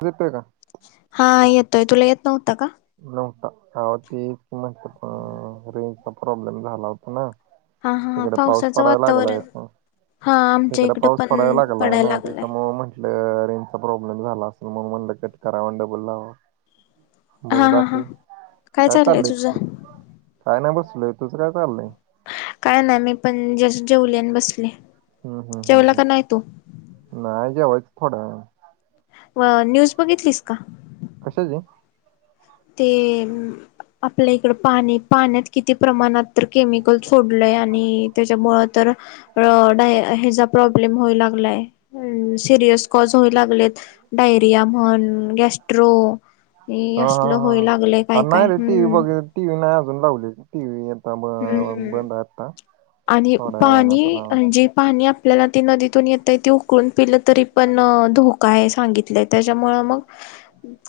Pre पे का हा येतोय तुला येत नव्हता का. न्हवता अहो ते इथ म त अ रेंजचा प्रॉब्लेम झाला होता ना. हा हा हा इकड पाऊस पावसाचं पडाय लागलाय वातावरण ह. हा आमच्या इकड इकडं पाऊस पडाय पण लागलाय पडायला ना लागलंय त्याच्यामूळ म्हट ल रेंज चा प्रॉब्लेम झाला असेल मग म्हणलं कट करावा आणि डबल लावावा. बोल हा हा हा बाकी काय चाललय तुझं काय नाही बसलोय तुझं काय चाललंय. काय नाय मी पण जस्ट जेवली आणि बसलिये. हम्म हम्म हम्म हम् नाही जेवायचं थोड्या वेळा अ न्यूज बघितलीस का. कशाची ते आपल्या इकड पाणी पाण्यात किती प्रमाणात तर केमिकल सोडलय आणि त्याच्यामुळ तर र डाय हेचा प्रॉब्लेम होय लागलाय सिरयस कॉज होय लागलेत. डायरिया म्हण गॅस्ट्रो हे हा अस हा लं होय लागलेय काय काय हम्म. ती नाय अजून लावलेली. हम् आणि थोड्या वेळानं आता पाणी लावायची म्हणजे पाण्यात आपल्याला ती नदीतून येतय त उकळून पिलं तरी पण धोका आहे सांगितलंय त्याच्यामुंळ मग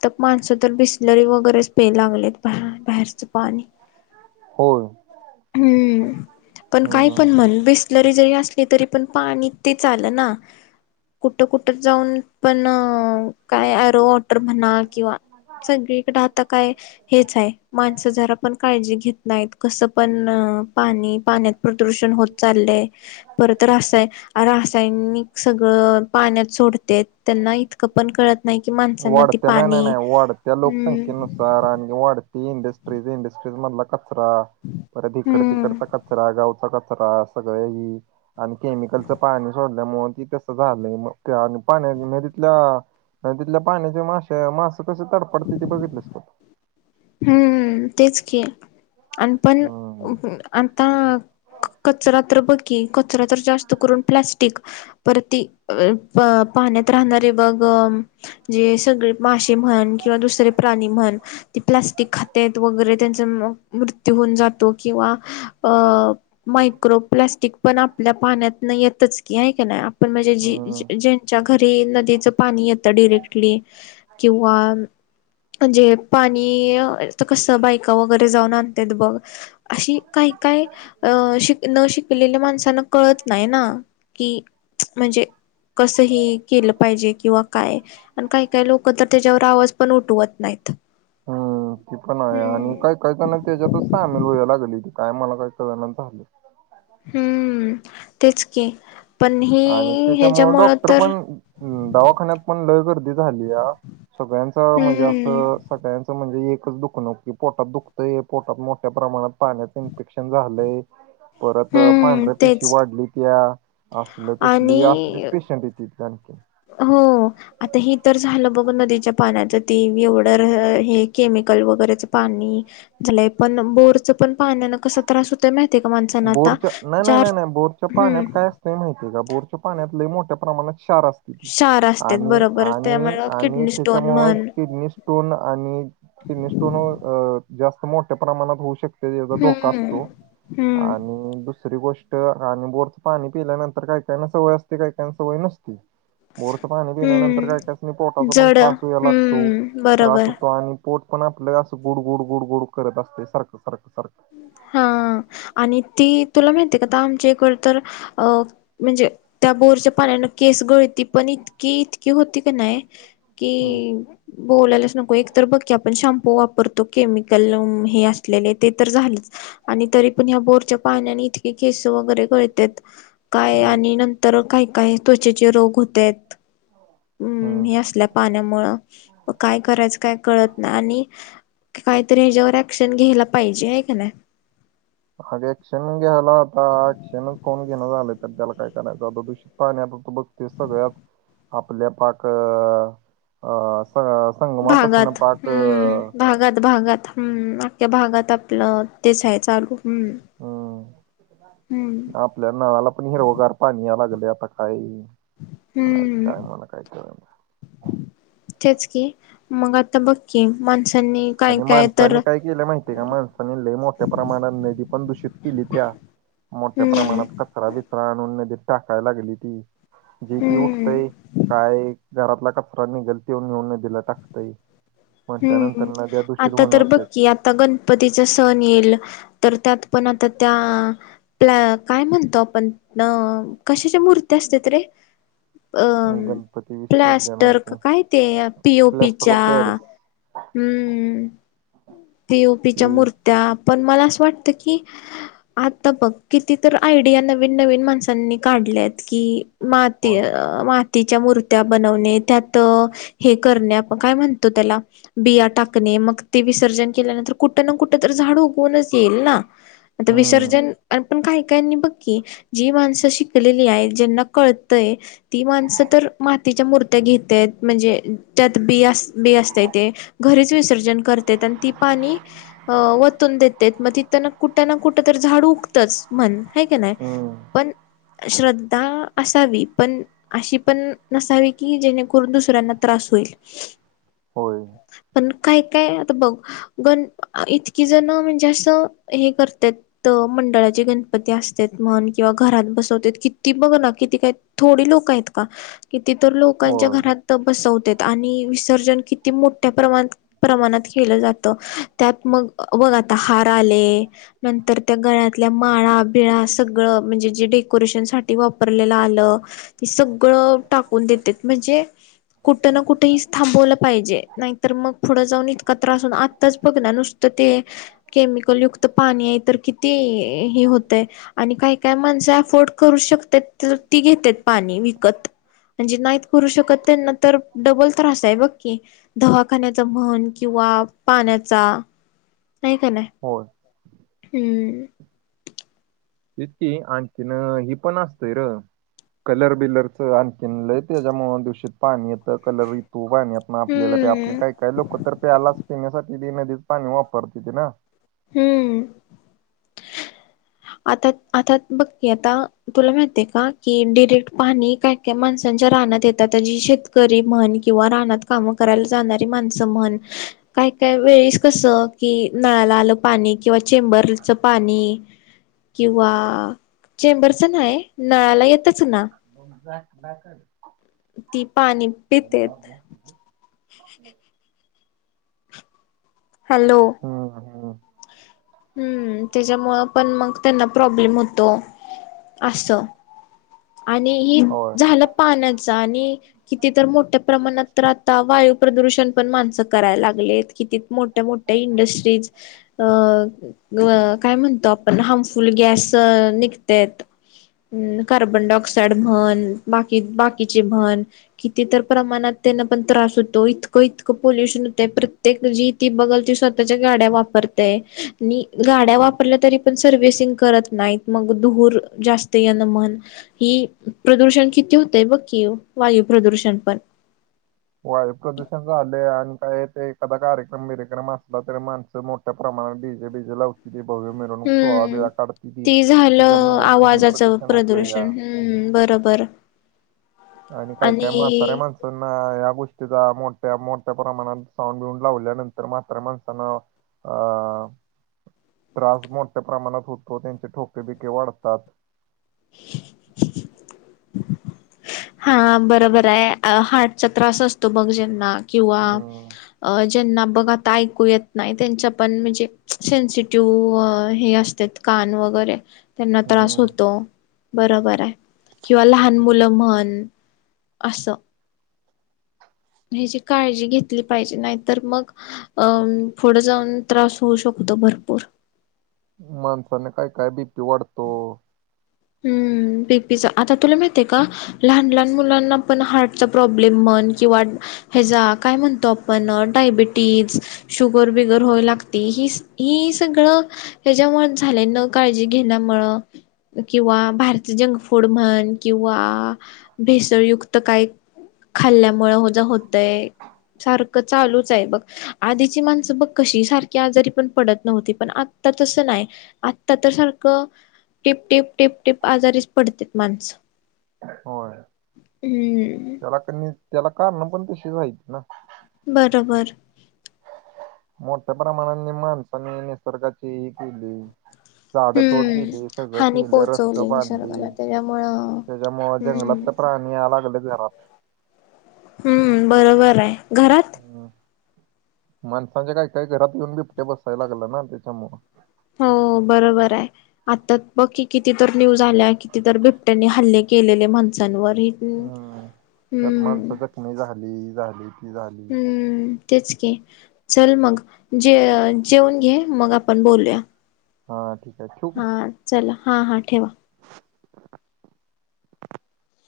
तर माणसं तर बिसलरी वगैरेच पेय लागलेत बा बाहेरचं पाणी. हो. हम्म पण काय पण मन बिस लरी जरी असली तरी पण पाणी तेच आलना कुठं कुठ जाऊन पण काय आरो म्हणा किंवा सगळीकडे आता काय हेच आहे माणसं जरा पण काळजी घेत नाहीत कसं पण पाणी पाण्यात प्रदूषण होत चाललंय परत रासाय रासायनिक सगळं पाण्यात सोडतेत त्यांना इतकं पण कळत नाही की माणसांना ते वाढत्या नाही नाही नाही वाढत्या लोकसंख्येनुसार आणि [unintelligible] ती इंडस्ट्रीज इंडस्ट्रीज मधला कचरा परत इकड हम्म तिकडचा कचरा गावचा कच रा सगळं ही आणि केमिकलचं पाणी सोडल्यामुळ ती तसं झालं मग ते आणि पाण नदीतलं आणि तिथल्या पाण्याचे मासे मास कसे तडपडते ते बघितलेस का. हम्म तेच की आणि पण हम्म आता कचरा तर बघ की कचरा तर जास्त करून प्लास्टिक. परती अ पाण्यात राहणारे बघ जे सगळे मासेे म्हण किंवा दुसरे प्राणी म्हण ती प्लाॅस्टिक खातेत वगैरे त्यांचा मृत्यू होऊन जातो किंवा अ मायक्रोप्लास्टिक पण आपल्या पाण्यात येतच की आहे का नाही आपण म्हणजे जी हम्म ज्यांच्या घरी नदीचं पाणी येतं डिरेक्टली किंवा म्हणजे पाणी कस बायका वगैरे जाऊन आणतेत बघ अशी काय काय, अ शिक न शिकलेले माणस त्यांना कळत नाही ना, की म्हणजे कसं ही केलं पाहिजे किंवा काय? आणि काही काही लोकं तर त्याच्यावर आवाज पण उठवत नाहीत. हम्म, ती पण आहे आणि हम्म. काय काही काही ना त्याच्यातच सामील व्हायला लागलीत, काय मला काही कळनाच झालंय. हम्म, तेच की. पण हे आणि त्याच्यामुळं ह्याच्यामुळं डॉक्टर तर पण दवाखान्यात पण लय गर्दी झालीया, सगळ्यांचं म्हणजे हम्म असं सगळ्यांचं म्हणजे एकच दुखणं, की पोटात दुखतंय पोटात मोठ्या प्रमाणात पाण्याचं इन्फेक्शन झालंय. परत अ हम्म पांढऱ्या पिशी तेच वाढलीत्या. म्हटलं तसली असलीच आणि पेशंट येतीत आणखी. हो आता हे तर झालं बघ नदीच्या पाण्याचं, ते एवढं हे केमिकल वगैरेच पाणी झालय पण, बोरचं पण पाण्यानं कसा त्रास होतोय माहित आहे का माणसांना आता, बोरच्या नाही नाही चार नाही नाही बोरच्या पाण्यात हम्म काय माहितीय का, बोरच्या पाण्यात लय मोठ्या प्रमाणात क्षार अस क्षार असत्यात आणि बरोबर आणि त्यामुळे आणि किडनी स्टोन त्याच्यामुळे म्हण किडनी स्टोन आणि किडनीस्टोन अ जास्त मोठ्या प्रमाणात होऊ शकते, त्याचा धो का हम्म असतो हम्म आणि दु सरी गोष्टं आणि बोरचं पाणी पिल्यानंतर काही काहींना सवय असते, काही काहींना सवय नसते. बोरचं पाणी पिल्यानंतर हम्म कायकासनी पोटाचा पण जड त्रास व्हाया लागतो, हम्म त्रास बरोबर होतो आणि पोट पण आपल्या असं गुड गुड गुड गुड करत असते सारखं सारखं सारखं. हम्म, आणि ती तुला माहिती का आता आमच्या इकडं तर अ म्हणजे, त्या बोरच्या पाण्यानं केस गळती पण इत की इतकी होती का नाही, हम्म कि बोलायलाच नको, एक तर बघ की आपण शॅम्पू वापरतो केमिकल हे असलेले ते तर झालीच, आणि तरी पण ह्या बोरच्या पाण्यानी इतकी केसं वगैरे पळतेत, काय हम्म आणि नंतर काय काय त्वचेचे रोग होत्यात. [inaudible] हम्म, हे असल्या पाण्यामुळं, काय करायचं काय कळत नाही आणि काहीतरी ह्याच्यावर ऍक्शन घ्यायला पाहिजे. आहे का नाही? आग एक्शन घ्यायला आता ऍक्शनच कोण घेणं झालंय, तर त्याला काय करायचं आता दूषित पाणी आता तु बघ ते सगळ्या आपल्या पाक अ स संगमापासून भागात पाक हम्म अं, भागात भागात हम्म, अख्ख्या भागात आपलं तेच आहे चालू, हम्म. ह हम्म आपल्या नळाला पण हिरवगार पाणी याय लागले, आता काही. हम्म, तेच की. मग आता बघ कि माणसांनी काय आणि काय तर माणसांनी काय केलं माहितीय का, माणसांनी लय मोठ्या प्रमाणात नदी पण दूषित केलीत्या. मोठ्या हम्म प्रमाणात कचरा बिचरा आणून नदीत टाकायला लागलेती, जी ती हम्म उठतंय काय घरातला कचरा निघल त्यो नेऊन नदीला टाकतंय. म्हटल्यानंतर हम्म, नद्या दूषित आता तर होणार बघ तेच की ही आता गणपतीचा सण येईल, तर त्यात पण आता त्या पलं काय म्हणतो आपण, अ कशाच्या मुर्त्या असत्यात रे? अ गणपती प्लास्टर विसर्जनाची का काय ते, P O P plaster of च्या पॅरिस हम्म, पी ओ पी ती च्या मूर्त्या पण मला असं वाटतं की आता बघ, किती तर आयडिया नवीन नवीन माणसांनी काढल्यात की माात होय मा तिच्या मूर्त्या बनवणे त्यात हे करणे काय म्हणतो त्याला बिया टाकणे मग ती विसर्जन ल्यानंतर कुठ ना कुठ तर झाड उगवूनच येईल ना आता हम्म विसर्जन पण काही काहीनी बघकी जी माणसं शिकलेली आहेत ज्यांना कळतंय ती माणसं तर मातीच्या मूर्त्या घेतेत म्हणजे चतबी अस बी असते ते घरीच विसर्जन करतेत आणि ती पाणी अ वतून देतेेत मग तिथ ना कुठं ना कुठं तर झाड उगतंच म्हण ह क नाही हम्म पण श्रद्धा असावी पण अशी पण नसावी की जेणेकरून दुसऱ्यांना त्रास होईल होय पण काय काय आता बघ गण इतकी जण म्हणजे असं हे करतात तर मंडळाचे गणपती असत म्हण किंवा घरात बसवत किती बघ ना किती काय थोडे लोक आहेत का किती तर लोकांच्या होय घरात बसवतेत आणि विसर्जन किती मोठ्या प्रमाणात प्रमाणात केलं जात त्यात म बघ आता हार आले नंतर त्या गळ्यातल्या माळा बिळा सगळ म्हणजे जे डेकोरेशन साठी वापरलेलं आलं सगळं टाकून देते म्हणजे कुठं ना कुठेही थांबवला पाहिजे नाहीतर मग पुढं जाऊन इतका त्रास होऊन आत्ताच बघ ना नुसतं ते केमिकल युक्त पाणी आहे तर किती ह होत आहे आणि काही काय माणसं अफोर्ड करू शकतात तर ती घेतेत पाणी विकत म्हणजे नाहीत करू शकत त्यांना तर डबल त्रास आहे बघ की दवाखान्याचा म्हण किंवा पाण्याचा नाही का नाही होय हम्म तकी आणखीन ही पण असतय र कलर बिलरच आणखीनलंय त्याच्यामुं दिवशीित पाणी येतं कलर तू पाणी आपण आपल्याला प आपल्या हम्म काही काय लोक तर प्यालाच पिण्यासाठी त नदीच पाणी वापरते ते ना हम्म आता आता बघ आता तुला माहितीय का की डिरेक्ट पाणी काय माणसांच्या रानात येतात जी शेतकरी म्हण किंवा, रानात कामं करायला जाणारी माणसं म्हण काय काय वेळीस कसं कि नाला आलं पाणी किंवा चेंबरच पाणी किंवा चेंबरच ना आहे नळाला येतच ना ब जा ब ती पाणी पितेत ह हॅलो हा ह हम्म त्याच्यामुं पण मग त्यांना प्रॉब्लेम होतो असं आणि ही हो झालं पाण्याचा आणि किती तर मोठ्या प्रमाणात तर आता वायू प्रदूषण पण माणसं करायला लागलेत कितीत मोठ्या मोठ्या इंडस्ट्रीज अ काय म्हणतो आपण हार्मफुल गॅस निघत कार्बन डायक्साइड म्हण बाकी बाकीचे म्हण किती तर प्रमाणात त्यांना पण त्रास होतो इतकं इतकं पोल्युशन होतं प्रत्येक जी ती बघल ती स्वतःच्या गाड्या वापरतेय आणि गाड्या वापरल्या तरी पण सर्व्हसिंग करत नाहीत मग दुहूर जास्त ये ना म्हण हि प्रदूषण किती होतंय बघकी वायू प्रदूषण पण वायू प्रदूषण झाले आणि काय ते एखादा कार्यक्रम बरक्रम असला तरी माणसं मोठ प्रमाात डीजे बीजे लावतील भव्य मिरवणूक सोहा हम्म बेळा काढती ती ते झालं त्याच्यामुळे ध्वनी आवाजाचं प्रदूषण होत या प्रदूषण हम्म बरोबर आणि काय काय, म्हाताऱ्या आणि माणसना गोष्टीचा मोठ्या मोठ्या प्रमाणात साऊड बिऊन लावल्यानंतर मात्र माणसानं अ त्रास मोठ्या प्रमाणात होतो त्यांचे ठोके बिके वाढतात हा बरोबर आहे हार्टचा त्रास असतो मग ज्यांना किंवा हम्म अ ज्यांना बघा आता ऐकू येत नाही त्यांचा पण म्हणजे सेनसिटिव्ह हे असत कान वगैरे त्यांना त्रास हम्म होतो बरोबर आहे किंवा लहान तेच मुलं की. म्हण असं ह्याची काळजी घेतली पाहिजे नाही तर मग अ पुढं जाऊन त्रास होऊ शकतो भरपूर माणसाने काय कायबी पिवाडतो हम्म बिग पिझ्झा आता तुला माहतीय का लहान लहान मुलांना पण हार्टचा प्रॉब्लेम म्हण किंवा हचा काय म्हणतो आपण डायबिटीज शुगर बिगर हो्हाय लागते हि हि सगळं त्याच्यामुळे झाले न काळजी घेण्यामुळं किंवा भारतीय जंक फूड म्हण किंवा भेसळयुक्त काही खाल्ल्यामुळे हो ज होतय सारखं चालूच आहे बघ आधीची माणसं बघ कशी सारखी आजारी पण पडत नव्हती पण आता तसं नाही आत्ता तर सारखं टिप टिप टिप टिप आजारीच पडते माणसं होय हम्म त्याला कनी त्याला कारण पण तशी, आहेत ना बरं बरं मोठ्या प्रमाणाने माणसाने निसर्गाची ही केली झाड तोड हम्म केली सगं हानी केलं रस्त पोहोचवली बांधली निसर्गाला त्याच्यामुळं त्याच्यामुळ हम्म जंगलात प्राणी [inaudible] हम्म बरोबर आहे घरात हम् माणसांच्या काय काही घरात येऊन बिबट्या बसायला लागलं ना त्याच्यामुळं हो बरोबर आहे आता बघकीी कितीतर न्यूज आल्या कितीतर बिबट्यांनी हल्ले केलेले माणसांवर हम्म त्यात माणसं जखमी झाली झाली ती झाली हम्म तेच क चल मग जे जेवन घे मग आपण बोलूया हा ठीक आहे ठेऊ का हा चला हां हां ठेवा